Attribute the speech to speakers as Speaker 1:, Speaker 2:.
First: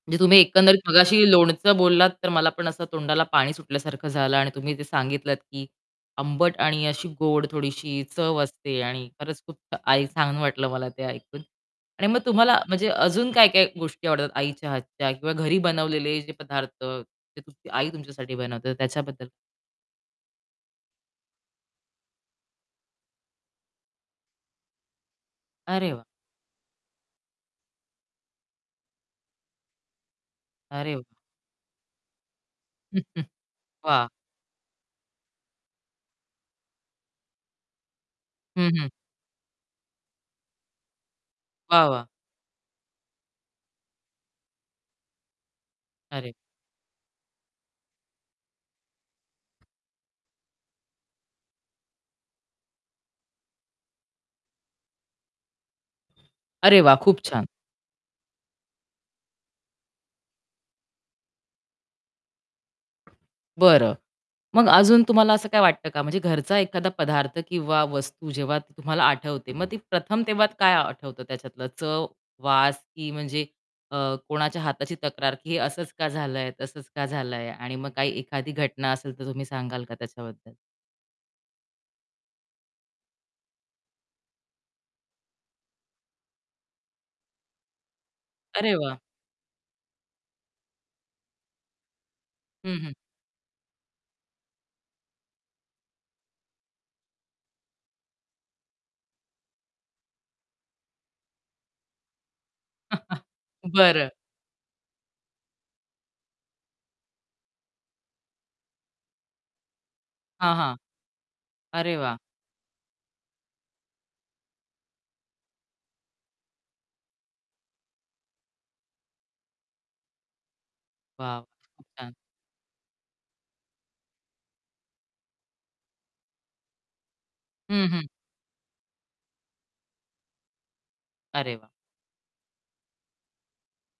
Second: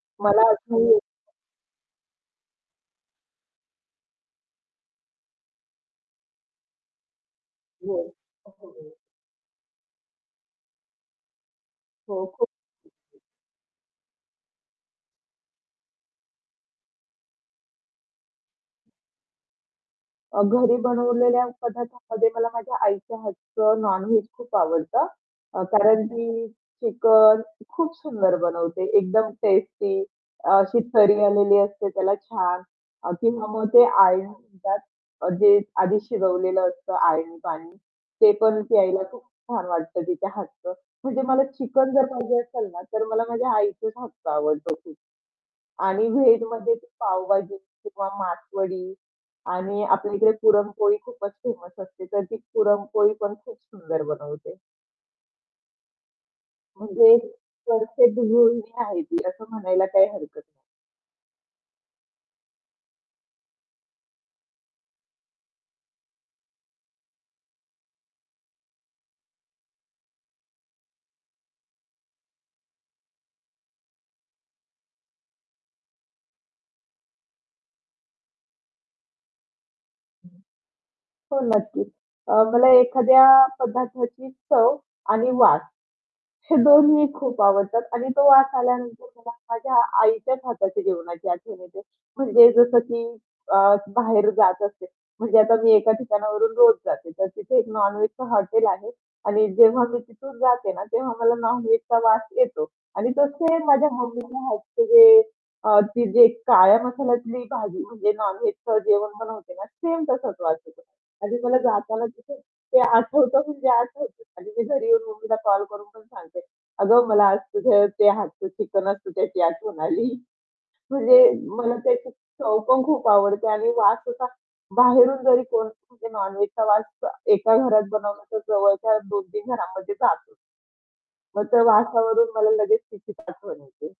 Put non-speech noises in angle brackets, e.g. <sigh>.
Speaker 1: म्हणजे तुम्ही
Speaker 2: मला
Speaker 1: एकंदरीत
Speaker 2: अशी ये
Speaker 1: मगाशी लोणचं बोललात तर मला पण असं तोंडाला पाणी सुटल्यासारखं झालं आणि तुम्ही जे सांगितलत की आंबट आणि अशी गोड
Speaker 2: हो.
Speaker 1: थोडीशी चव
Speaker 2: असू
Speaker 1: असते
Speaker 2: दे.
Speaker 1: आणि खरंच खूप आई छान वाटलं मला ते ऐकून. आणि
Speaker 2: हो,
Speaker 1: मग
Speaker 2: खूप
Speaker 1: तुम्हाला म्हणजे अजून काय-काय गोष्टी आवडतात आईच्या हातच्या किंवा घरी बनवलेले जे पदार्थ ते तुमची आई तुमच्यासाठी बनवते तर त्याच्याबद्दल
Speaker 2: अ, घरी बनवलेल्या पदार्थामध्ये मला माझ्या आईच्या हातचं नॉन-व्हेज खूप आवडतं. अ,
Speaker 1: अरे वाह!
Speaker 2: कारण की चिकन खूप सुंदर बनवते, एकदम टेस्टी अशी
Speaker 1: अरे वाह!
Speaker 2: तर्री आलेली असते त्याला छान. अ,
Speaker 1: <chuckles>
Speaker 2: किंवा मग ते
Speaker 1: वाह!
Speaker 2: आळणी म्हणतात अ, जे आधी शिजवलेलं असतं आळणी पाणी, ते पण
Speaker 1: हं, हं.
Speaker 2: प्यायला खूप छान वाटतं तिच्या हातचं. म्हणजे मला
Speaker 1: वाह,
Speaker 2: चिकन जर
Speaker 1: वाह!
Speaker 2: पाहिजे असेल ना, तर मला माझ्या आईच्याच हातचं आवडतं खूप. आणि
Speaker 1: अरे!
Speaker 2: व्हेजमध्ये ती पावभाजी किंवा मासवडी आणि आपल्या इकडे पुरणपोळी खूपच फेमस असते, तर ती पुरणपोळी पण खूप सुंदर बनवते.
Speaker 1: अरे वाह!
Speaker 2: म्हणजे
Speaker 1: खूप छान.
Speaker 2: परफेक्ट गृहिणी आहे ती असं म्हणायला काही हरकत नाही.
Speaker 1: बरं. मग अजून तुम्हाला असं काय वाटतं का? म्हणजे घरचा एखादा पदार्थ किंवा वस्तू जेव्हा तुम्हाला आठवते. मग ती प्रथम तेव्हा काय आठवतं त्याच्यातलं चव, वास की म्हणजे अ, कोणाच्या हाताची तक्रार की हे असंच का झालंय, तसंच का झालंय? आणि मग काही एखादी घटना असेल तर तुम्ही सांगाल का
Speaker 2: हं.
Speaker 1: त्याच्याबद्दल?
Speaker 2: हो, नक्कीच. अ, मला एखाद्या पदार्थाची चव आणि वास हे दोन्ही खूप आवडतात आणि तो वास
Speaker 1: अरे वाह!
Speaker 2: आल्यानंतर मला माझ्या आईच्याच हाताची जेवणाची आठवण येते म्हणजे
Speaker 1: हं,
Speaker 2: जसं
Speaker 1: हं.
Speaker 2: की अ, बाहेर जात असते. म्हणजे आता मी एका ठिकाणावरून रोज जाते, तर तिथे एक नॉन-व्हेजचं हॉटेल आहे आणि जेव्हा मी तिथून जाते ना, तेव्हा मला नॉन-व्हेज वास येतो आणि
Speaker 1: <chuckles>
Speaker 2: तो सेम माझ्या
Speaker 1: बरं.
Speaker 2: मम्मीच्या हातचं जे अ, ती जे काळ्या मसाल्यातली भाजी म्हणजे नॉन-व्हेजचं जेवण बनवते ना, सेम तसाच
Speaker 1: हां,
Speaker 2: वास
Speaker 1: हां.
Speaker 2: येतो आणि मला
Speaker 1: अरे
Speaker 2: जाताना
Speaker 1: वाह!
Speaker 2: तिथे ते आठवतं म्हणजे आठवतं आणि मी घरी येऊन ममीला कॉल करून पण सांगते, "अगं, मला आज तुझं ते हातचं चिकन असतं त्याची आठवण" "आली." म्हणजे
Speaker 1: वाह!
Speaker 2: मला
Speaker 1: खूप
Speaker 2: त्याची
Speaker 1: छान.
Speaker 2: चव पण खूप आवडते आणि वास असा बाहेरून जरी कोण म्हणजे नॉन-व्हेज वास अ, एका
Speaker 1: हं,
Speaker 2: घरात
Speaker 1: हं.
Speaker 2: बनवला तर जवळच्या 2-3 घरांमध्ये जातो. मग
Speaker 1: अरे
Speaker 2: त्या
Speaker 1: वाह!
Speaker 2: वासावरून मला लगेच तिचीच आठवण येते.